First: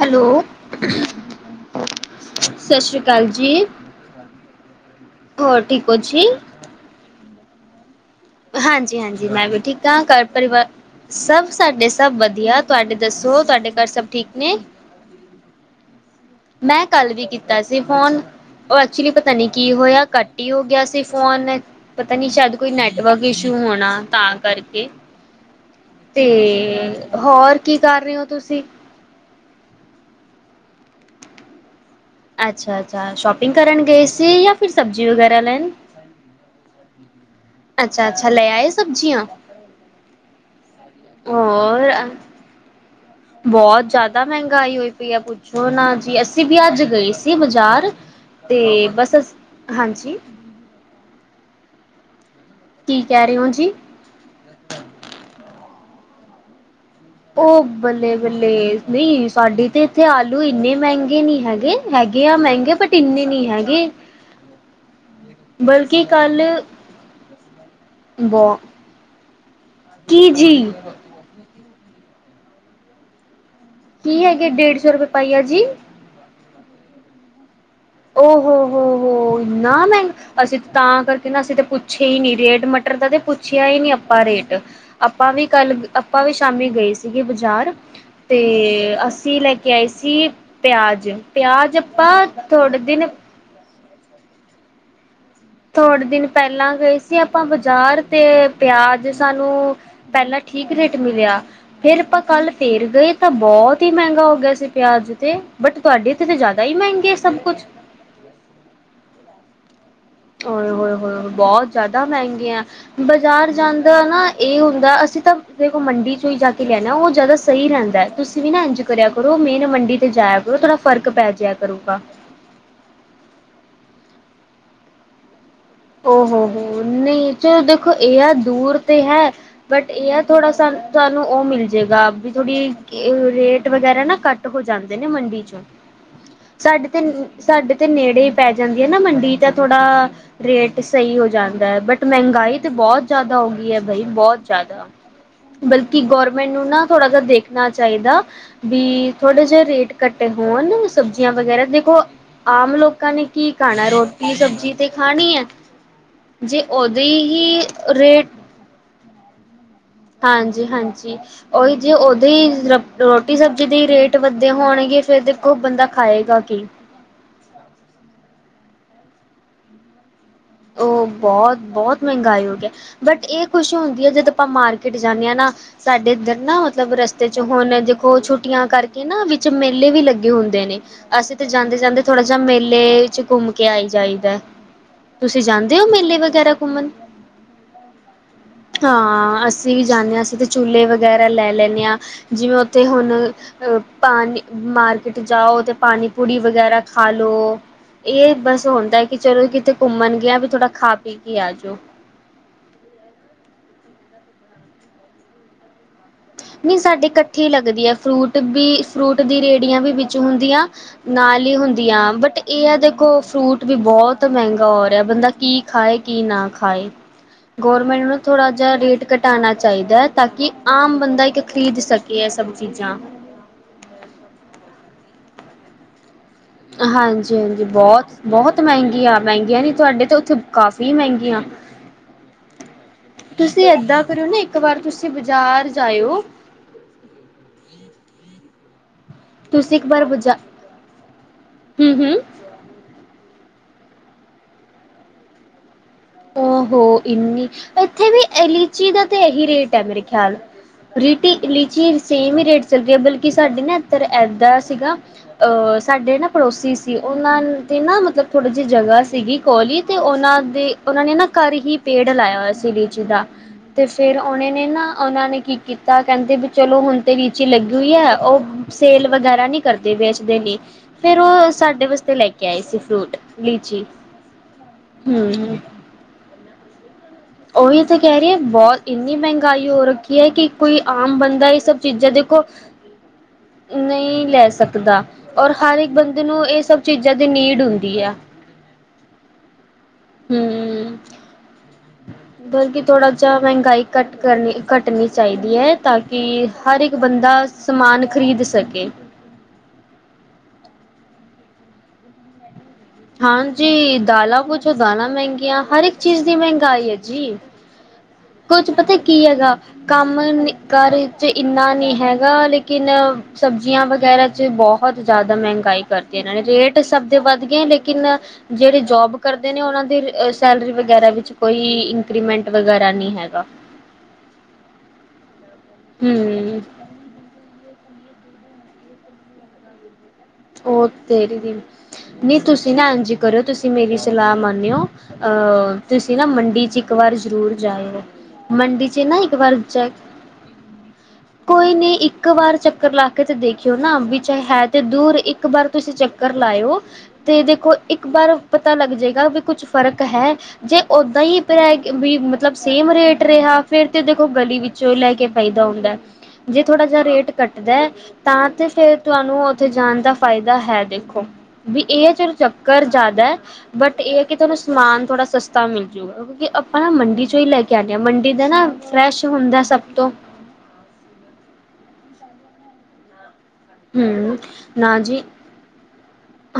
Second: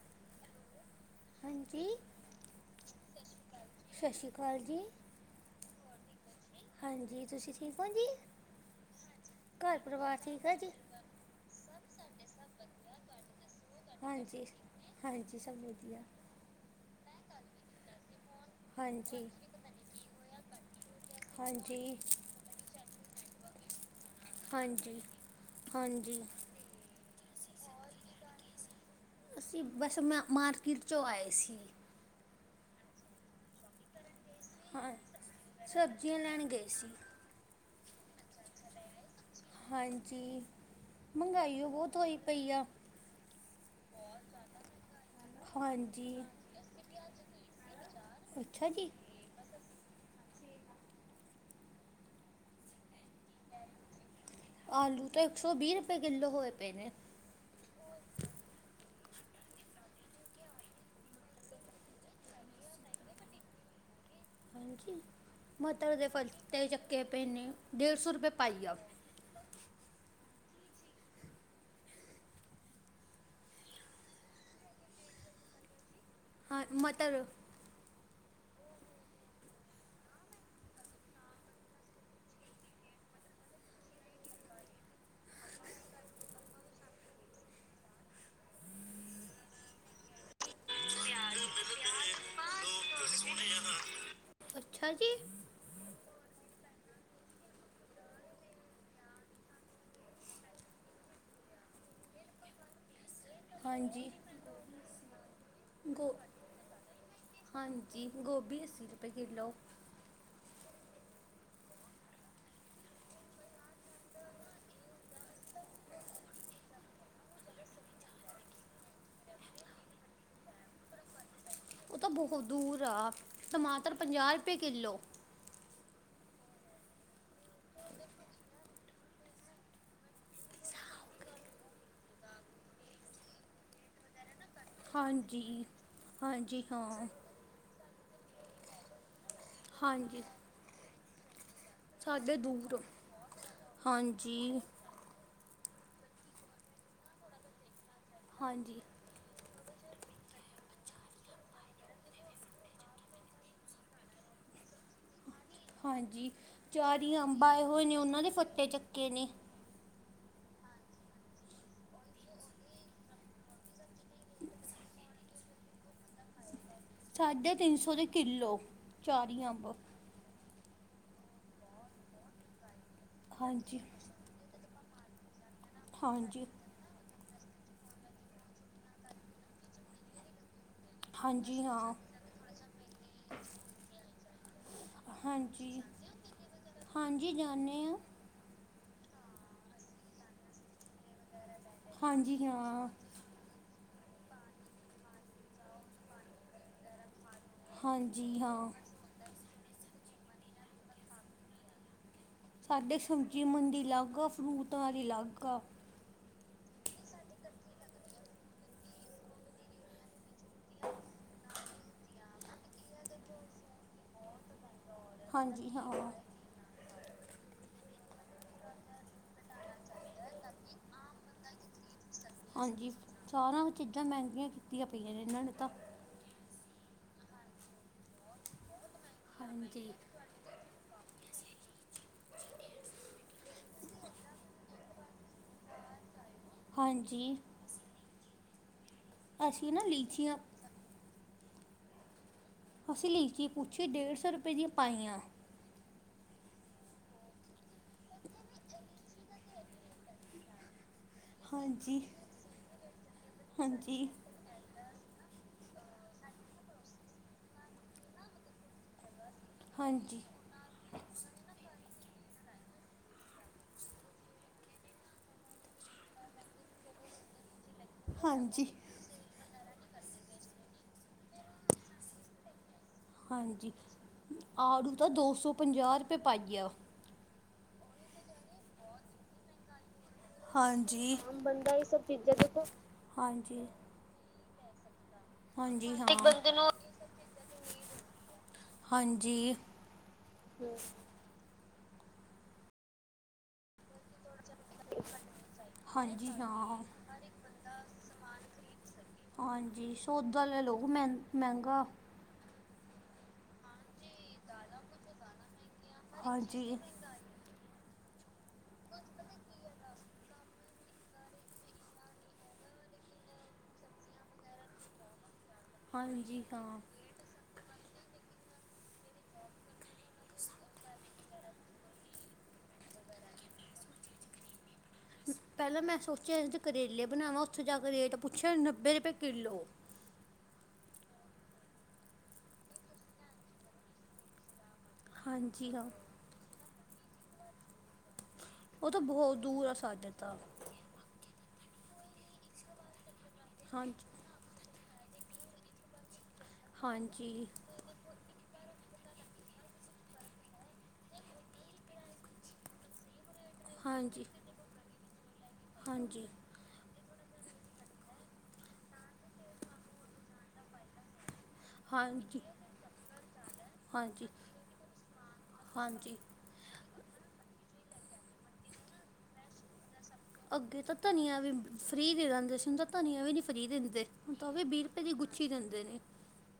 Hello. ਹਾਂਜੀ ਸਤਿ ਸ਼੍ਰੀ ਅਕਾਲ ਜੀ! ਸਤਿ ਸ਼੍ਰੀ ਅਕਾਲ ਜੀ ਹੋਰ ਠੀਕ ਓ ਜੀ ਹਾਂਜੀ ਤੁਸੀਂ ਠੀਕ ਹੋ ਜੀ! ਹਾਂਜੀ ਹਾਂਜੀ ਮੈਂ ਵੀ ਠੀਕ ਹਾਂ ਘਰ ਠੀਕ ਹੈ ਪਰਿਵਾਰ ਜੀ ਸਭ ਸਾਡੇ ਸਭ ਵਧੀਆ ਤੁਹਾਡੇ ਦੱਸੋ ਤੁਹਾਡੇ ਘਰ ਸਭ ਠੀਕ ਹਾਂਜੀ ਨੇ ਹਾਂਜੀ ਸਭ ਵਧੀਆ। ਮੈਂ ਕੱਲ ਵੀ ਕੀਤਾ ਸੀ ਫੋਨ ਉਹ ਐਕਚੁਲੀ ਹਾਂਜੀ ਪਤਾ ਨੀ ਕੀ ਹੋਇਆ ਕੱਟ ਹੀ ਹੋ ਗਿਆ ਸੀ। ਫੋਨ ਹਾਂਜੀ ਪਤਾ ਨੀ ਸ਼ਾਇਦ ਕੋਈ ਨੈਟਵਰਕ ਇਸ਼ੂ ਹੋਣਾ ਤਾਂ ਕਰਕੇ ਹਾਂਜੀ ਹਾਂਜੀ ਤੇ ਹੋਰ ਕੀ ਕਰ ਰਹੇ ਹੋ ਤੁਸੀਂ? ਅਸੀਂ ਬਸ ਮੈਂ ਮਾਰਕੀਟ ਚੋਂ ਆਏ ਸੀ। ਅੱਛਾ ਅੱਛਾ ਸ਼ੋਪਿੰਗ ਕਰਨ ਗਏ ਸੀ ਜਾਂ ਫਿਰ ਹਾਂ ਸਬਜ਼ੀ ਵਗੈਰਾ ਲੈਣ ਸਬਜੀਆਂ ਲੈਣ ਗਏ ਸੀ। ਅੱਛਾ ਅੱਛਾ ਲੈ ਆਏ ਸਬਜ਼ੀਆਂ। ਹਾਂਜੀ ਮਹਿੰਗਾਈ ਉਹ ਬਹੁਤ ਹੋਰ ਹੋਈ ਪਈ ਆ। ਬਹੁਤ ਜ਼ਿਆਦਾ ਮਹਿੰਗਾਈ ਹੋਈ ਪਈਆ ਪੁੱਛੋ ਨਾ ਹਾਂਜੀ ਜੀ ਅਸੀਂ ਵੀ ਅੱਜ ਗਏ ਸੀ ਬਾਜ਼ਾਰ ਤੇ ਅੱਛਾ ਜੀ ਬਸ ਅਸੀਂ ਹਾਂਜੀ। ਕੀ ਕਹਿ ਰਹੇ ਹੋ ਜੀ? ਆਲੂ ਤਾਂ ਇੱਕ ਸੌ ਵੀਹ ਰੁਪਏ ਕਿਲੋ ਹੋਏ ਪਏ ਨੇ। ਉਹ ਬੱਲੇ ਬੱਲੇ ਨਹੀਂ ਸਾਡੇ ਤੇ ਇੱਥੇ ਆਲੂ ਇੰਨੇ ਮਹਿੰਗੇ ਨਹੀਂ ਹੈਗੇ। ਹੈਗੇ ਆ ਮਹਿੰਗੇ ਬਟ ਇੰਨੇ ਨਹੀਂ ਹੈਗੇ। ਹਾਂਜੀ ਮਟਰ ਬਲਕਿ ਦੇ ਕੱਲ ਫਟੇ ਚੱਕੇ ਪਏ ਨੇ ਡੇਢ ਸੌ ਰੁਪਏ ਪਾਈਆ ਜੀ ਜੀ ਕੀ ਹੈਗੇ ਡੇਢ ਸੌ ਰੁਪਏ ਪਾਈ ਆ ਜੀ। ਹਾਂ ਮਟਰ ਹੋ- ਹੋ -ਹੋ ਇੰਨਾ ਮਹਿੰਗਾ। ਅਸੀਂ ਤਾਂ ਕਰਕੇ ਨਾ ਅਸੀਂ ਤਾਂ ਪੁੱਛੇ ਹੀ ਨਹੀਂ ਰੇਟ ਮਟਰ ਦਾ ਤੇ ਪੁੱਛਿਆ ਹੀ ਨਹੀਂ ਆਪਾਂ ਰੇਟ। ਆਪਾਂ ਵੀ ਕੱਲ, ਆਪਾਂ ਵੀ ਸ਼ਾਮੀ ਗਏ ਸੀਗੇ ਬਜ਼ਾਰ। ਤੇ ਅਸੀਂ ਲੈ ਕੇ ਆਏ ਸੀ ਪਿਆਜ, ਪਿਆਜ ਆਪਾਂ ਥੋੜੇ ਦਿਨ [inaudible] ਅੱਛਾ ਜੀ। ਥੋੜੇ ਦਿਨ ਪਹਿਲਾਂ ਗਏ ਸੀ ਆਪਾਂ ਬਾਜ਼ਾਰ, ਤੇ ਪਿਆਜ ਸਾਨੂੰ ਪਹਿਲਾਂ ਠੀਕ ਰੇਟ ਮਿਲਿਆ ਫੇਰ ਆਪਾਂ ਕੱਲ ਫੇਰ ਗਏ ਤਾਂ ਬਹੁਤ ਹੀ ਹਾਂਜੀ ਮਹਿੰਗਾ ਹੋ ਗਿਆ ਸੀ ਪਿਆਜ ਤੇ, ਬਟ ਗੋ ਤੁਹਾਡੇ ਤੇ ਤਾਂ ਜ਼ਿਆਦਾ ਹੀ ਮਹਿੰਗੇ ਸਭ ਕੁਛ। ਹਾਂਜੀ, ਗੋਭੀ ਅੱਸੀ ਰੁਪਏ ਕਿਲੋ। ਉਏ ਹੋਏ ਹੋਏ ਬਹੁਤ ਜ਼ਿਆਦਾ ਮਹਿੰਗੀਆ। ਬਾਜ਼ਾਰ ਜਾਣ ਦਾ ਨਾ ਇਹ ਹੁੰਦਾ ਅਸੀਂ ਤਾਂ ਦੇਖੋ ਮੰਡੀ ਚੋਂ ਹੀ ਜਾ ਕੇ ਲੈਣੇ ਉਹ ਜ਼ਿਆਦਾ ਸਹੀ ਰਹਿੰਦਾ ਹੈ। ਤੁਸੀਂ ਵੀ ਨਾ ਇੰਜ ਕਰਿਆ ਕਰੋ ਮੇਨ ਮੰਡੀ ਤੇ ਜਾਇਆ ਕਰੋ ਥੋੜ੍ਹਾ ਫਰਕ ਪੈ ਜਿਆ ਉਹ ਕਰੂਗਾ। ਤਾਂ ਬਹੁਤ ਦੂਰ ਆ, ਟਮਾਟਰ ਪੰਜਾਹ ਰੁਪਏ ਕਿੱਲੋ। ਹੋ ਹੋ ਹੋ ਨਹੀਂ ਚਲੋ ਦੇਖੋ ਇਹ ਆ ਦੂਰ ਤੇ ਹੈ ਬਟ ਇਹ ਆ ਥੋੜਾ ਸਾਨੂੰ ਉਹ ਮਿਲ ਜਾਏਗਾ ਵੀ ਥੋੜੀ ਰੇਟ ਵਗੈਰਾ ਨਾ ਘੱਟ ਘੱਟ ਹੋ ਜਾਂਦੇ ਨੇ ਮੰਡੀ ਹਾਂਜੀ 'ਚ, ਹਾਂਜੀ ਸਾਡੇ ਤੇ ਹਾਂ ਸਾਡੇ ਤੇ ਨੇੜੇ ਪੈ ਜਾਂਦੀ ਹੈ ਨਾ ਮੰਡੀ, ਤਾਂ ਥੋੜਾ ਹਾਂਜੀ ਰੇਟ ਸਹੀ ਹੋ ਜਾਂਦਾ। ਹਦ ਬਟ ਸਾਡੇ ਮਹਿੰਗਾਈ ਤੇ ਦੂਰ ਬਹੁਤ ਜਿਆਦਾ ਹੋ ਗਈ ਹੈ ਬਾਈ ਹਾਂਜੀ ਬਹੁਤ ਜ਼ਿਆਦਾ। ਬਲਕਿ ਗੌਰਮੈਂਟ ਨੂੰ ਨਾ ਥੋੜ੍ਹਾ ਜਿਹਾ ਦੇਖਣਾ ਚਾਹੀਦਾ ਹਾਂਜੀ ਵੀ ਥੋੜੇ ਜਿਹੇ ਰੇਟ ਘੱਟੇ ਹੋਣ ਸਬਜ਼ੀਆਂ ਵਗੈਰਾ ਦੇਖੋ ਆਮ ਲੋਕਾਂ ਨੇ ਕੀ ਖਾਣਾ ਰੋਟੀ ਸਬਜ਼ੀ ਤੇ ਖਾਣੀ ਹੈ। ਹਾਂਜੀ, ਜੇ ਉਹਦੇ ਆਚਾਰੀ ਅੰਬ ਹੀ ਆਏ ਹੋਏ ਨੇ ਉਹਨਾਂ ਰੇਟ ਦੇ ਫੱਟੇ ਚੱਕੇ ਨੇ ਹਾਂਜੀ -ਹਾਂਜੀ। ਉਹੀ ਜੇ ਉਹਦੇ ਹੀ ਰੋਟੀ ਸਬਜ਼ੀ ਦੇ ਰੇਟ ਵੱਧੇ ਹੋਣਗੇ ਫਿਰ ਦੇਖੋ ਬੰਦਾ ਖਾਏਗਾ ਕੀ। ਸਾਢੇ ਤਿੰਨ ਸੌ ਦੇ ਕਿੱਲੋ ਆਚਾਰੀ ਅੰਬ। ਉਹ ਬਹੁਤ -ਬਹੁਤ ਮਹਿੰਗਾਈ ਹੋ ਗਈ ਹੈ ਬਟ ਇਹ ਖੁਸ਼ੀ ਹਾਂਜੀ ਹੁੰਦੀ ਹੈ ਜਦ ਆਪਾਂ ਮਾਰਕੀਟ ਮਾਰਕੀਟ ਜਾਂਦੇ ਨਾ ਸਾਡੇ ਇੱਧਰ ਹਾਂਜੀ ਨਾ ਮਤਲਬ ਰਸਤੇ ਚ ਹੁਣ ਦੇਖੋ ਛੁੱਟੀਆਂ ਕਰਕੇ ਨਾ ਵਿੱਚ ਮੇਲੇ ਵੀ ਲੱਗੇ ਹੁੰਦੇ ਨੇ। ਅਸੀਂ ਤਾਂ ਹਾਂਜੀ ਜਾਂਦੇ- ਹਾਂ ਜਾਂਦੇ ਥੋੜਾ ਜਿਹਾ ਮੇਲੇ ਵਿੱਚ ਘੁੰਮ ਕੇ ਆਈ ਜਾਈਦਾ। ਤੁਸੀਂ ਜਾਂਦੇ ਹਾਂਜੀ ਹੋ ਮੇਲੇ ਵਗੈਰਾ ਘੁੰਮਣ? ਹਾਂਜੀ ਜਾਣੇ ਆ ਹਾਂ ਅਸੀਂ ਵੀ ਜਾਂਦੇ ਹਾਂ ਅਸੀਂ ਤੇ ਝੂਲੇ ਵਗੈਰਾ ਲੈ ਲੈਂਦੇ ਹਾਂ ਹਾਂਜੀ ਜਿਵੇਂ ਉੱਥੇ ਹਾਂ ਹੁਣ ਪਾਣੀ ਮਾਰਕੀਟ ਜਾਓ ਤੇ ਪਾਣੀ ਪੁਰੀ ਵਗੈਰਾ ਖਾਲੋ, ਇਹ ਹਾਂਜੀ ਬਸ ਹਾਂ ਹੁੰਦਾ ਕਿ ਚਲੋ ਕਿਤੇ ਘੁੰਮਣ ਗਿਆ ਵੀ ਥੋੜ੍ਹਾ ਖਾ ਪੀ ਕੇ ਆ ਜਾਓ। ਸਾਡੇ ਸਬਜ਼ੀ ਮੰਡੀ ਅਲੱਗ ਆ ਫਰੂਟ ਵਾਲੀ ਅਲੱਗ ਆ। ਨਹੀਂ ਸਾਡੇ ਇਕੱਠੀ ਲੱਗਦੀ ਹੈ ਫਰੂਟ ਵੀ ਫਰੂਟ ਦੀ ਰੇਹੜੀਆਂ ਵੀ ਵਿੱਚ ਹੁੰਦੀਆਂ। ਨਾਲ ਹੀ ਹੁੰਦੀਆਂ ਬਟ ਇਹ ਆ ਦੇਖੋ ਫਰੂਟ ਵੀ ਬਹੁਤ ਮਹਿੰਗਾ ਹੋਇਆ ਬੰਦਾ ਕੀ ਹਾਂਜੀ ਹਾਂ ਖਾਏ ਕੀ ਨਾ ਖਾਏ। ਗੌਰਮੈਂਟ ਨੂੰ ਥੋੜ੍ਹਾ ਜਿਹਾ ਰੇਟ ਘਟਾਉਣਾ ਚਾਹੀਦਾ ਹੈ ਤਾਂ ਕਿ ਆਮ ਬੰਦਾ ਇੱਕ ਖਰੀਦ ਸਕੇ। ਇਹ ਸਭ ਹਾਂਜੀ, ਚੀਜ਼ਾਂ ਸਾਰਾ ਚੀਜ਼ਾਂ ਮਹਿੰਗੀਆਂ ਕੀਤੀਆਂ ਪਈਆਂ ਨੇ ਇਹਨਾਂ ਨੇ ਤਾਂ। ਹਾਂਜੀ -ਹਾਂਜੀ ਬਹੁਤ, ਬਹੁਤ ਮਹਿੰਗੀਆਂ, ਮਹਿੰਗੀਆਂ ਨੀ ਹਾਂਜੀ ਤੁਹਾਡੇ ਤੇ ਉੱਥੇ ਕਾਫੀ ਮਹਿੰਗੀਆਂ ਤੁਸੀਂ ਇੱਦਾਂ ਕਰਿਓ ਨਾ ਇੱਕ ਵਾਰ ਤੁਸੀਂ ਬਾਜ਼ਾਰ ਜਾਇਓ ਹਾਂਜੀ। ਅਸੀਂ ਤੁਸੀਂ ਨਾ ਇੱਕ ਵਾਰ ਲੀਚੀਆਂ ਬਜ਼ਾਰ, ਹਮ- ਹਮ। ਅਸੀਂ ਲੀਚੀ ਪੁੱਛੀ ਡੇਢ ਸੌ ਰੁਪਏ ਦੀਆਂ ਪਾਈਆ। ਓ ਹੋ ਇੰਨੀ, ਇੱਥੇ ਵੀ ਲੀਚੀ ਦਾ ਤੇ ਇਹੀ ਰੇਟ ਹੈ ਮੇਰੇ ਖਿਆਲ। ਲੀਚੀ, ਲੀਚੀ ਹਾਂਜੀ ਸੇਮ ਹੀ ਰੇਟ ਚੱਲਦੀ ਹੈ ਬਲਕਿ ਸਾਡੀ ਨਾ ਇਧੱਰ ਹਾਂਜੀ ਏਦਾਂ ਸੀਗਾ। ਅ,,, ਸਾਡੇ ਨਾ ਪੜੋਸੀ ਸੀ ਉਹਨਾਂ 'ਤੇ ਨਾ ਮਤਲਬ ਥੋੜ੍ਹੀ ਜਿਹੀ ਜਗ੍ਹਾ ਸੀਗੀ। ਕੋਲੀ ਤੇ ਹਾਂਜੀ ਉਹਨਾਂ ਦੇ ਉਹਨਾਂ ਨੇ ਨਾ ਘਰ ਹੀ ਪੇੜ ਲਾਇਆ ਹੋਇਆ ਸੀ ਲੀਚੀ ਦਾ ਤੇ ਫਿਰ ਉਹਨੇ ਨੇ ਨਾ ਉਹਨਾਂ ਨੇ ਕੀ ਕੀਤਾ ਕਹਿੰਦੇ ਵੀ ਚਲੋ ਹੁਣ ਤੇਰੀ ਲੀਚੀ ਲੱਗੀ ਹੋਈ ਹੈ ਉਹ ਹਾਂਜੀ ਸੇਲ ਵਗੈਰਾ ਨਹੀਂ ਕਰਦੇ ਵੇਚਦੇ ਲਈ ਫਿਰ ਉਹ ਸਾਡੇ ਵਾਸਤੇ ਲੈ ਕੇ ਆਏ ਸੀ ਫਰੂਟ ਹਾਂਜੀ ਲੀਚੀ ਆੜੂ ਤਾਂ ਦੋਸੌ ਹਮ ਪੰਜਾਹ ਰੁਪਏ ਪਾਇਆ ਉਹੀ ਤਾਂ ਕਹਿ ਰਹੀ ਹੈ ਬਹੁਤ ਇੰਨੀ ਮਹਿੰਗਾਈ ਹੋ ਰੱਖੀ ਖੀ ਹੈ ਕਿ ਕੋਈ ਹਾਂਜੀ ਆਮ ਬੰਦਾ ਇਹ ਸਭ ਚੀਜ਼ਾਂ ਦੇਖੋ ਹਾਂਜੀ। ਨਹੀਂ ਲੈ ਸਕਦਾ ਔਰ ਹਰ ਇੱਕ ਹਾਂਜੀ ਹਾਂ ਬੰਦੇ ਨੂੰ ਇਹ ਸਭ ਚੀਜ਼ਾਂ ਦੀ ਨੀਡ ਹੁੰਦੀ ਹੈ। ਹਾਂਜੀ। ਹੂੰ ਬਲਕਿ ਥੋੜਾ ਜਿਹਾ ਮਹਿੰਗਾਈ ਘੱਟ ਕਰਨੀ ਘੱਟਣੀ ਚਾਹੀਦੀ ਹੈ ਤਾਂ ਕਿ ਹਾਂਜੀ ਹਰ ਹਾਂ ਇੱਕ ਬੰਦਾ ਸਮਾਨ ਖ਼ਰੀਦ ਸਕੇ। ਹਾਂਜੀ, ਸੌਦਾ ਲੈ ਲਓ ਓ ਮਹਿ ਮੇਹਿੰਗਾ ਹਾਂਜੀ, ਦਾਲਾ ਕੁੱਝ ਦਾਲਾਂ ਜਾਂਦਾ ਕੁਛ ਦਾਲਾਂ ਮਹਿੰਗੀਆਂ ਹਰ ਇੱਕ ਚੀਜ਼ ਦੀ ਹਰ ਇੱਕ ਚੀਜ਼ ਮਹਿੰਗਾਈ ਹੈ ਮਹਿੰਗਾ। ਜੀ। ਕੁੱਛ ਪਤਾ ਕੀ ਹੈ ਗਾ, ਕੰਮ ਨਿੱਕਾ ਕਾਰਜ ਇੰਨਾ ਨੀ ਹੈ ਗਾ ਲੇਕਿਨ। ਸਬਜ਼ੀਆਂ ਵਗੈਰਾ ਚ ਬਹੁਤ ਜ਼ਿਆਦਾ ਮਹਿੰਗਾਈ ਕਰਤੀ। ਇਹਨਾਂ ਨੇ ਹਾਂਜੀ ਰੇਟ ਹਾਂ ਸਭ ਤੇ ਵੱਧ ਗਿਆ ਲੇਕਿਨ ਜਿਹੜੇ ਜੋਬ ਕਰਦੇ ਨੇ ਉਹਨਾਂ ਦੇ ਸੈਲਰੀ ਵਗੈਰਾ ਵਿੱਚ ਕੋਈ ਇੰਕਰੀਮੈਂਟ ਵਗੈਰਾ ਨਹੀਂ ਹੈ। ਹੈ ਗਾ। ਪਹਿਲਾਂ ਮੈਂ ਸੋਚਿਆ ਅੱਜ ਹਮ ਕਰੇਲੇ ਬਣਾਵਾਂ। ਉੱਥੇ ਜਾ ਕੇ ਰੇਟ ਪੁੱਛਿਆ ਨੱਬੇ ਰੁਪਏ ਕਿੱਲੋ। ਉਹ ਤੇਰੀ ਦੀ, ਨਹੀਂ ਤੁਸੀਂ ਨਾ ਇੰਜ ਕਰਿਓ ਤੁਸੀਂ ਮੇਰੀ ਸਲਾਹ ਮੰਨਿਓ। ਹਾਂਜੀ ਅਹ ਹਾਂ ਤੁਸੀਂ ਨਾ ਮੰਡੀ ਚ ਇੱਕ ਵਾਰ ਜ਼ਰੂਰ ਜਾਇਓ। ਮੰੰਡੀ ਉਹ ਚ ਤਾਂ ਨਾ ਇੱਕ ਬਹੁਤ ਵਾਰ ਦੂਰ ਆ ਚੈੱਕ ਸਾਡੇ ਤਾਂ ਕੋਈ ਨਹੀਂ ਇੱਕ ਵਾਰ ਚੱਕਰ ਲਾ ਕੇ ਤੇ ਦੇਖਿਓ ਨਾ ਹਾਂਜੀ ਵਿੱਚੇ ਹੇ ਹੈ ਤੇ ਦੂਰ ਇੱਕ ਵਾਰ ਤੁਸੀਂ ਚੈੱਕ ਕਰ ਲਾਇਓ ਤੇ ਹਾਂਜੀ ਦੇਖੋ ਇੱਕ ਬਾਰ ਪਤਾ ਲੱਗ ਜਾਏਗਾ ਵੀ ਕੁੱਛ ਫ਼ਰਕ ਹੈ। ਜੇ ਓਦਾਂ ਹੀ ਵਰੇ ਵੀ ਮਤਲਬ ਸੇਮ ਰੇਟ ਰਿਹਾ ਫੇਰ ਤੇ ਹਾਂਜੀ ਦੇਖੋ ਗਲੀ ਵਿੱਚੋਂ ਲੈ ਕੇ ਫੈਦਾ ਹੁੰਦਾ। ਹਾਂਜੀ ਜੇ ਥੋੜਾ ਜਿਹਾ ਰੇਟ ਕੱਟਦਾ ਤਾਂ ਤੇ ਫਿਰ ਤੁਹਾਨੂੰ ਉੱਥੇ ਜਾਣ ਦਾ ਫਾਇਦਾ ਹੈ ਦੇਖੋ ਵੀ ਇਹ ਚਿਰ ਹਾਂਜੀ ਚੱਕਰ ਜ਼ਿਆਦਾ। ਬਟ ਇਹ ਹੈ। ਹਾਂਜੀ ਕਿ ਤੁਹਾਨੂੰ ਸਮਾਨ ਥੋੜ੍ਹਾ ਸਸਤਾ ਮਿਲ ਹਾਂਜੀ ਜੂਗਾ ਕਿਉਂਕਿ ਆਪਾ ਨਾ ਮੰਡੀ ਚੋਂ ਹੀ ਲੈ ਕੇ ਆਦੇ ਹਾ ਮੰਡੀ ਦਾ ਨਾ ਫਰੈਸ਼ ਹੁੰਦਾ ਸਭ ਤੋਂ। ਅੱਗੇ ਤਾਂ ਧਨੀਆ ਵੀ ਫ੍ਰਰੀ ਦੇ ਦਿੰਦੇ ਸੀ ਹੁਣ ਤਾਂ ਧਨੀਆ ਵੀ ਨੀ ਫ੍ਰਰੀ ਦਿੰਦੇ ਹੁਣ ਹੂੰ, ਤਾਂ ਉਹ ਵੀਹ ਨਾ ਰੁਪਏ ਦੀ ਜੀ। ਗੁੱਛੀ ਦਿੰਦੇ ਨੇ।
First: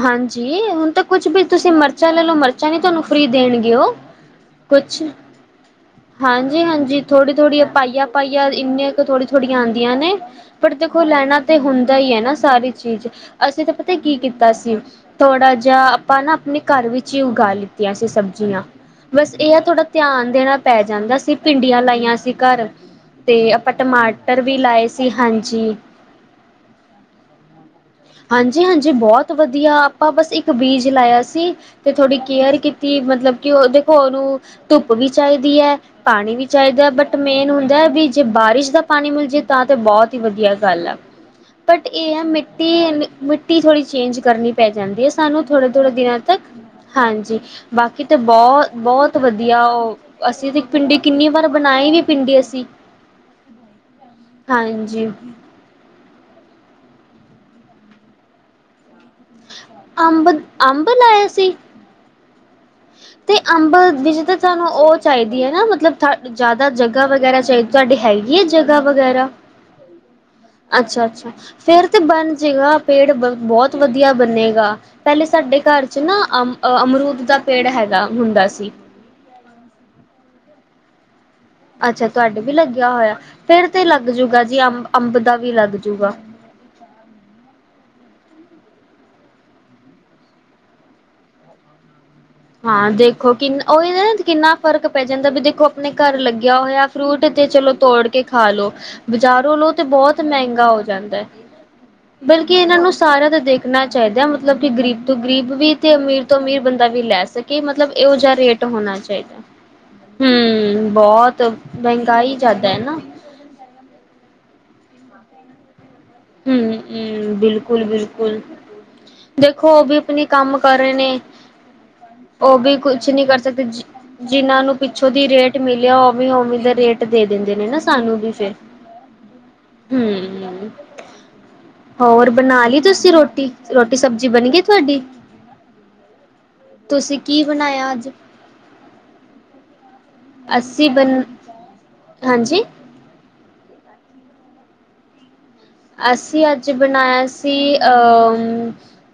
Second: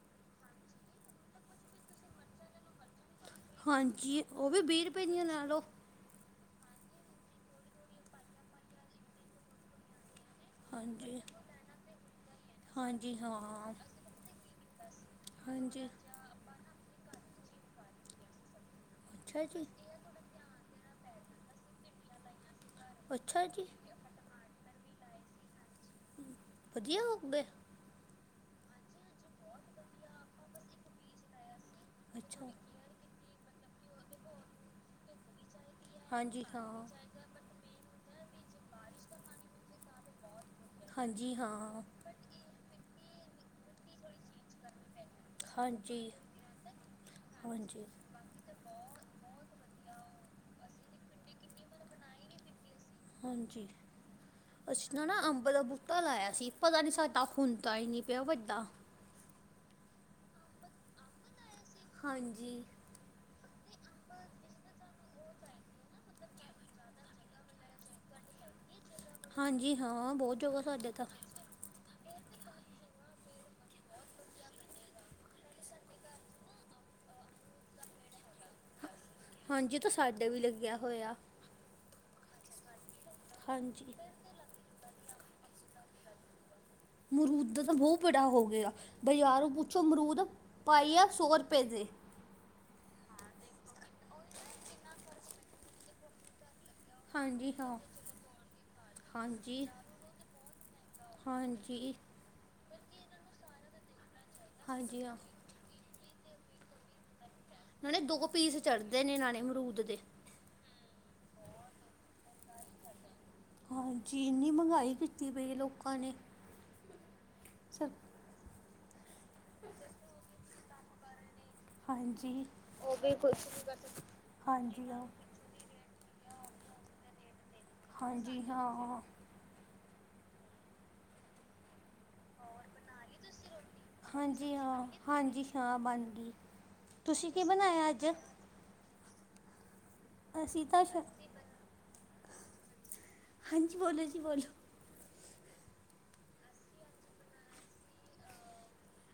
ਹਾਂਜੀ, ਹੁਣ ਤਾਂ ਕੁੱਝ ਵੀ ਤੁਸੀਂ ਮਿਰਚਾਂ ਲੈ ਲਓ ਮਿਰਚਾਂ ਨੀ ਤੁਹਾਨੂੰ ਫ੍ਰੀ ਦੇਣਗੇ ਉਹ ਹਾਂਜੀ ਉਹ ਵੀ ਕੁਛ ਰੁਪਏ ਦੀਆਂ ਲੈ ਲਓ ਹਾਂਜੀ, ਹਾਂਜੀ ਥੋੜ੍ਹੀ ਥੋੜ੍ਹੀਆਂ ਪਾਈਆਂ ਪਾਈਆਂ ਇੰਨੀਆਂ ਕੁ ਥੋੜੀ ਥੋੜੀਆਂ ਆਉਂਦੀਆਂ ਨੇ ਬਟ ਦੇਖੋ ਹਾਂਜੀ ਲੈਣਾ ਤੇ ਹੁੰਦਾ ਹੀ ਹੈ ਨਾ ਸਾਰੀ ਚੀਜ਼ ਹਾਂਜੀ ਅਸੀਂ ਤਾਂ ਹਾਂ ਪਤਾ ਕੀ ਕੀਤਾ। ਸੀ ਥੋੜਾ ਜਿਹਾ ਹਾਂਜੀ ਆਪਾਂ ਨਾ ਆਪਣੇ ਘਰ ਵਿੱਚ ਹੀ ਉਗਾ ਲਿੱਤੀਆਂ ਸੀ ਸਬਜ਼ੀਆਂ। ਬਸ ਅੱਛਾ ਇਹ ਆ ਜੀ ਥੋੜ੍ਹਾ ਧਿਆਨ ਦੇਣਾ ਪੈ ਜਾਂਦਾ ਸੀ। ਭਿੰਡੀਆਂ ਲਾਈਆਂ ਸੀ ਘਰ ਅੱਛਾ ਤੇ ਜੀ ਆਪਾਂ ਟਮਾਟਰ ਵੀ ਲਾਏ ਸੀ ਹਾਂਜੀ। ਵਧੀਆ ੳਗ ਗਏ। ਹਾਂਜੀ, ਹਾਂਜੀ ਬਹੁਤ ਵਧੀਆ ਆਪਾਂ ਬਸ ਇੱਕ ਬੀਜ ਲਾਇਆ ਸੀ। ਤੇ ਥੋੜ੍ਹੀ ਅੱਛਾ ਕੇਅਰ ਕੀਤੀ ਮਤਲਬ ਕਿ ਉਹ ਦੇਖੋ ਉਹਨੂੰ ਧੁੱਪ ਵੀ ਚਾਹੀਦੀ ਹੈ। ਪਾਣੀ ਹਾਂਜੀ ਵੀ ਹਾਂ ਚਾਹੀਦਾ ਬਟ ਮੇਂਨ ਹੁੰਦਾ ਵੀ ਜੇ ਬਾਰਿਸ਼ ਦਾ ਪਾਣੀ ਮਿਲ ਜਾਏ ਤਾਂ ਤੇ ਬਹੁਤ ਹੀ ਵਧੀਆ। ਹਾਂਜੀ ਹਾਂ ਬਟ ਇਹ ਹੈ ਮਿੱਟੀ ਮ ਮਿੱਟੀ ਥੋੜੀ ਚੇੰਜ ਕਰਨੀ ਪੈ ਜਾਂਦੀ ਹੈ ਸਾਨੂੰ ਥੋੜੇ ਥੋੜੇ ਹਾਂਜੀ ਦਿਨਾਂ ਤੱਕ ਹਾਂਜੀ ਬਾਕੀ ਤੇ ਬਹੁਤ ਬਹੁਤ ਵਧੀਆ ਉਹ ਅਸੀਂ ਤੇ ਭਿੰਡੀ ਕਿੰਨੀ ਵਾਰ ਬਣਾਈ ਵੀ ਪਿੰਡੀ ਅਸੀਂ। ਹਾਂਜੀ, ਅੱਸੀ ਨਾ ਹਾਂਜੀ ਨਾ ਅੰਬ ਦਾ ਬੁ ਮਤਾਂ ਲਾਇਆ ਸੀ, ਪਤਾ ਨਹੀਂ ਸਾਡਾ ਹੁੰਦਾ ਹੀ ਨਹੀਂ ਪਿਆ ਵੱਡਾ। ਅੰਬ ਅੰਬ ਲਾਇਆ ਸੀ? ਹਾਂਜੀ- ਤੇ ਅੰਬ ਵਿਚ ਤਾਂ ਤੁਹਾਨੂੰ ਉਹ ਚਾਹੀਦੀ ਹੈ ਨਾ, ਮਤਲਬ ਜ਼ਿਆਦਾ ਜਗ੍ਹਾ ਵਗੈਰਾ ਚਾਹੀਦੀ ਤੁਹਾਡੇ ਹੈਗੀ। ਹੈਗੀ ਹੈ ਜਗਹ ਵਗੈਰਾ? ਹਾਂਜੀ ਹਾਂ ਬਹੁਤ ਜਗਹ ਹੈ। ਅਛਾ- ਅਛਾ ਫੇਰ ਤੇ ਬਣ ਜਾਇਗਾ ਪੇੜ ਬਹੁਤ ਵਧੀਆ ਬਣੇੇਗਾ। ਪਹਿਲੇ ਸਾਡੇ ਘਰ ਚ ਨਾ, ਅਮ ਅਮਰੂਦ ਦਾ ਪੇੜ ਹੈਗਾ ਹੁੰਦਾ ਸੀ। ਹਾਂਜੀ ਓਹ ਸਾਡੇ ਵੀ ਲੱਗਿਆ ਹੋਇਆ। ਅਛਾ- ਤੁਹਾਡੇ ਵੀ ਲੱਗਿਆ ਹੋਇਆ, ਫੇਰ ਤੇ ਹਾਂਜੀ ਲੱਗ ਜਾਓਗਾ ਜੀ, ਅੰਬ- ਅੰਬ ਦਾ ਵੀ ਲੱਗ ਜਾਓਗਾ। ਅਮਰੂਦ ਦਾ ਤਾਂ ਬਹੁਤ ਬੜਾ ਹੋ ਗਿਆ। ਬਾਜ਼ਾਰੋ ਪੁੱਛੋ ਅਮਰੂਦ ਪਾਈਆ ਸੌ ਰੁਪਏ ਦੇ। ਹਾਂ ਦੇਖੋ ਕਿੰਨ ਉਹੀ ਨਾ, ਕਿੰਨਾ ਫਰਕ ਪੈ ਜਾਂਦਾ, ਵੀ ਦੇਖੋ ਆਪਣੇ ਘਰ ਲੱਗਿਆ ਹੋਇਆ। ਫਰੂਟ ਤੇ ਹਾਂਜੀ ਚਲੋ ਹਾਂ ਤੋੜ ਕੇ ਖਾ ਲਉ, ਬਾਜ਼ਾਰੋਂ ਹਾਂਜੀ ਲੋ ਤੇ ਬਹੁਤ ਮਹਿੰਗਾ ਹੋ ਜਾਂਦਾ ਹੈ। ਹਾਂਜੀ। ਬਲਕਿ ਇਹਨਾਂ ਨੂੰ ਸਾਰੇਆ ਦਾ ਦੇਖਣਾ ਚਾਹੀਦਾ ਮਤਲਬ ਕਿ ਹਾਂਜੀ ਗ਼ਰੀਬ ਹਾਂ ਤੋਂ ਗਰੀਬ ਵੀ। ਤੇ ਅਮੀਰ ਤੋਂ ਅਮੀਰ ਬੰਦਾ ਵੀ ਲੈ ਸਕੇ ਮਤਲਬ ਨਾਲੇ ਇਹੋ ਦੋ ਜਿਹਾ ਪੀਸ ਰੇਟ ਹੋਣਾ ਚੜਦੇ ਨੇ ਚਾਹੀਦਾ। ਨਾਲੇ ਅਮਰੂਦ ਦੇ ਹੂੰ ਬਹੁਤ ਮਹਿੰਗਾਈ ਜ਼ਿਆਦਾ ਹੈ। ਨਾ ਹਾਂਜੀ, ਇੰਨੀ ਮਹਿੰਗਾਈ ਕੀਤੀ ਪਈ ਲੋਕਾਂ ਨੇ। ਹੂੰ- ਹੂੰ ਬਿਲਕੁਲ- ਸਰ ਬਿਲਕੁਲ। ਬਿਲਕੁਲ, ਦੇਖੋ ਉਹ ਵੀ ਆਪਣੇ ਕੰਮ ਕਰ ਰਹੇ ਨੇ। ਹਾਂਜੀ ਉਹ ਵੀ ਕੁਛ ਨਹੀਂ ਕਰ ਸਕਦੇ, ਜਿਨਾਂ ਨੂੰ ਹਾਂਜੀ ਹਾਂ ਪਿੱਛੋਂ ਦੀ ਰੇਟ? ਮਿਲਿਆ ਉ ਵੀ ਉਵੇ ਦੇ ਰੇਟ ਦੇ ਦਿੰਦੇ ਨੇ ਨਾ ਸਾਨੂੰ ਵੀ ਹਾਂਜੀ ਫਿਰ ਹਾਂ ਹੂ। ਹੋਰ ਬਣਾ ਲਈ ਤੁਸੀਂ ਰੋਟੀ? ਰੋਟੀ ਸਬਜ਼ੀ ਬਣ ਹਾਂਜੀ ਗਈ ਹਾਂ ਤੁਹਾਡੀ। ਹਾਂਜੀ ਹਾਂ ਬਣ ਗਈ ਤੁਸੀ ਕੀ ਬਣਾਇਆ ਅੱਜ? ਅਸੀਂ ਤਾਂ ਅੱਸੀ ਸ਼- ਬਨ ਹਾਂਜੀ? ਹਾਂਜੀ ਬੋਲੋ ਜੀ ਬੋਲੋ। ਅਸੀਂ ਅੱਜ ਬਣਾਇਆ ਸੀ।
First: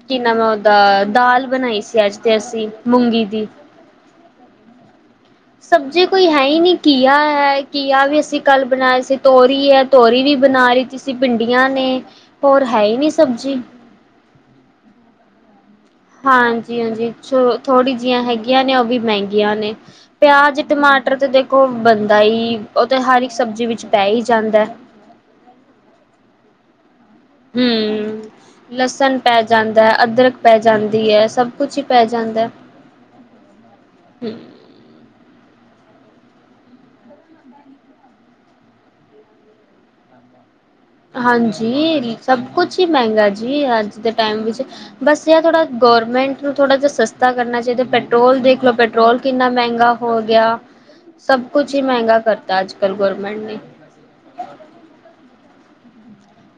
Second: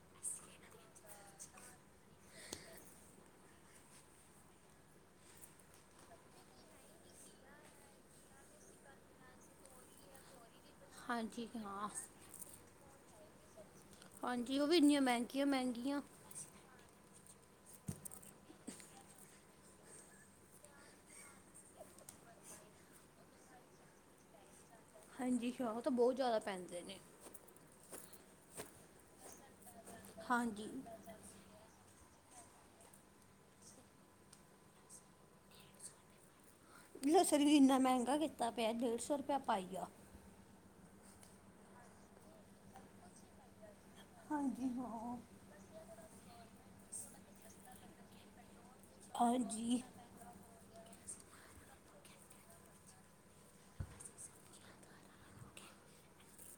ਕਿ ਨਾਮ ਹੈ-ਉਹਦਾ, ਦਾਲ ਬਣਾਈ ਸੀ ਅੱਜ ਤੇ ਅਸੀਂ ਮੂੰਗੀ ਦੀ। ਸਬਜ਼ੀ ਕੋਈ ਹੈ ਹੀ ਨਹੀ, ਘੀਆ ਹੈ, ਘੀਆ ਵੀ ਅਸੀ ਕੱਲ ਬਣਾਏ ਸੀ, ਤੋਰੀ ਹੈ, ਤੋਰੀ ਵੀ ਬਣਾ ਲਈ। ਹਾਂਜੀ ਭਿੰਡੀਆਂ ਹਾਂ ਨੇ- ਹੋਰ ਹੈ ਹੀ ਨਹੀ ਸਬਜ਼ੀ। ਹਾਂਜੀ ਉਹ ਵੀ ਇੰਨੀਆਂ ਮਹਿੰਗੀਆਂ- ਮਹਿੰਗੀਆਂ। ਹਾਂਜੀ- ਹਾਂਜੀ ਚਲੋ ਥੋੜ੍ਹੀ ਜਿਹੀਆਂ ਹੈਗੀਆਂ ਨੇ, ਉਹ ਵੀ ਮਹਿੰਗੀਆਂ ਨੇ। ਪਿਆਜ, ਟਮਾਟਰ ਤੇ ਦੇਖੋ ਬਣਦਾ ਈ ਉਹ ਤਾਂ ਹਰ ਇੱਕ ਸਬਜ਼ੀ ਵਿਚ ਪੈ ਹੀ ਜਾਂਦਾ ਹੈ। ਹਾਂਜੀ ਸਵਾ ਤਾਂ ਬਹੁਤ ਜ਼ਿਆਦਾ ਪੈਂਦੇ ਨੇ। ਹੂੰ ਲਸਣ ਪੈ ਜਾਂਦਾ ਹੈ, ਅਦਰਕ ਪੈ ਹਾਂਜੀ ਜਾਂਦੀ ਹੈ, ਸਭ? ਕੁਛ ਹੀ ਪੈ ਜਾਂਦਾ! ਹੂੰ? ਲਸਣ ਵੀ ਇੰਨਾ ਮਹਿੰਗਾ ਕੀਤਾ ਪਿਆ। ਡੇਢ ਸੌ ਰੁਪਆ ਪਾਈਆ। ਹਾਂਜੀ, ਸਭ ਕੁਛ ਹੀ ਮਹਿੰਗਾ ਜੀ, ਅੱਜ ਦੇ ਟਾਈਮ ਵਿਚ, ਹਾਂਜੀ ਹਾਂ ਬਸ ਇਹ ਥੋੜਾ? ਗੋਰਮੈਂਟ ਨੂੰ ਥੋੜਾ ਜਿਹਾ ਸਸਤਾ ਕਰਨਾ ਚਾਹੀਦਾ। ਪੈਟਰੋਲ ਦੇਖ ਲੋ ਪੈਟਰੋਲ ਕਿੰਨਾ ਹਾਂਜੀ ਮਹਿੰਗਾ? ਹੋ ਗਿਆ ਸਭ ਕੁਛ ਹੀ ਮਹਿੰਗਾ ਕਰਤਾ ਅਜ ਕਲ ਗੌਰਮੈਂਟ ਨੇ।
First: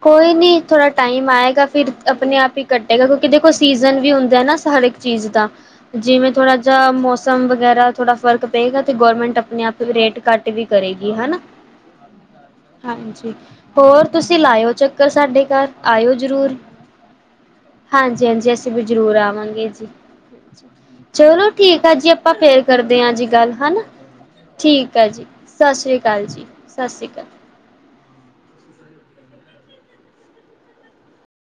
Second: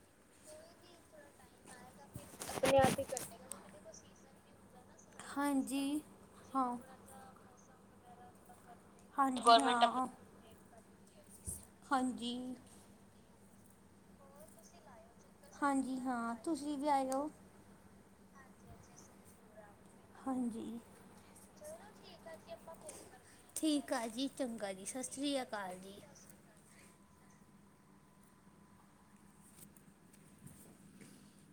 ਕੋਈ ਨੀ ਥੋੜਾ ਟਾਈਮ ਆਏਗਾ ਫਿਰ ਆਪਣੇ ਆਪ ਹੀ ਘਟੇਗਾ ਕਿਉਕਿ ਦੇਖੋ, ਸੀਜ਼ਨ ਵੀ ਹੁੰਦਾ ਹੈ ਨਾ, ਹਰ ਇਕ ਚੀਜ਼ ਦਾ ਹਾਂਜੀ ਜਿਵੇਂ ਥੋੜ੍ਹਾ ਹਾਂ ਜਿਹਾ ਮੌਸਮ ਵਗੈਰਾ ਥੋੜ੍ਹਾ ਫਰਕ। ਪਏਗਾ ਤੇ ਗੌਰਮੈਂਟ ਹਾਂਜੀ ਆਪਣੇ ਆਪ ਹਾਂ ਰੇਟ ਘੱਟ ਵੀ ਕਰੇਗੀ ਹੈਨਾ। ਹਾਂਜੀ। ਹਾਂਜੀ, ਹੋਰ ਤੁਸੀ ਲਾਇਓ ਚੱਕਰ ਸਾਡੇ ਘਰ ਹਾਂਜੀ ਆਇਓ ਹਾਂ ਜ਼ਰੂਰ। ਤੁਸੀਂ ਵੀ ਆਇਓ ਹਾਂਜੀ- ਹਾਂਜੀ ਅਸੀਂ ਵੀ ਜ਼ਰੂਰ ਆਵਾਂਗੇ ਜੀ। ਹਾਂਜੀ ਚਲੋ ਠੀਕ ਆ ਜੀ ਆਪਾਂ ਫਿਰ ਕਰਦੇ ਹਾ ਜੀ ਗੱਲ ਹੈਨਾ। ਠੀਕ ਆ ਜੀ ਚੰਗਾ ਠੀਕ ਸਤਿ ਆ ਜੀ ਸ਼੍ਰੀ ਸਤਿ ਅਕਾਲ ਸ੍ਰੀ ਅਕਾਲ ਜੀ ਸਤਿ ਸ਼੍ਰੀ ਅਕਾਲ।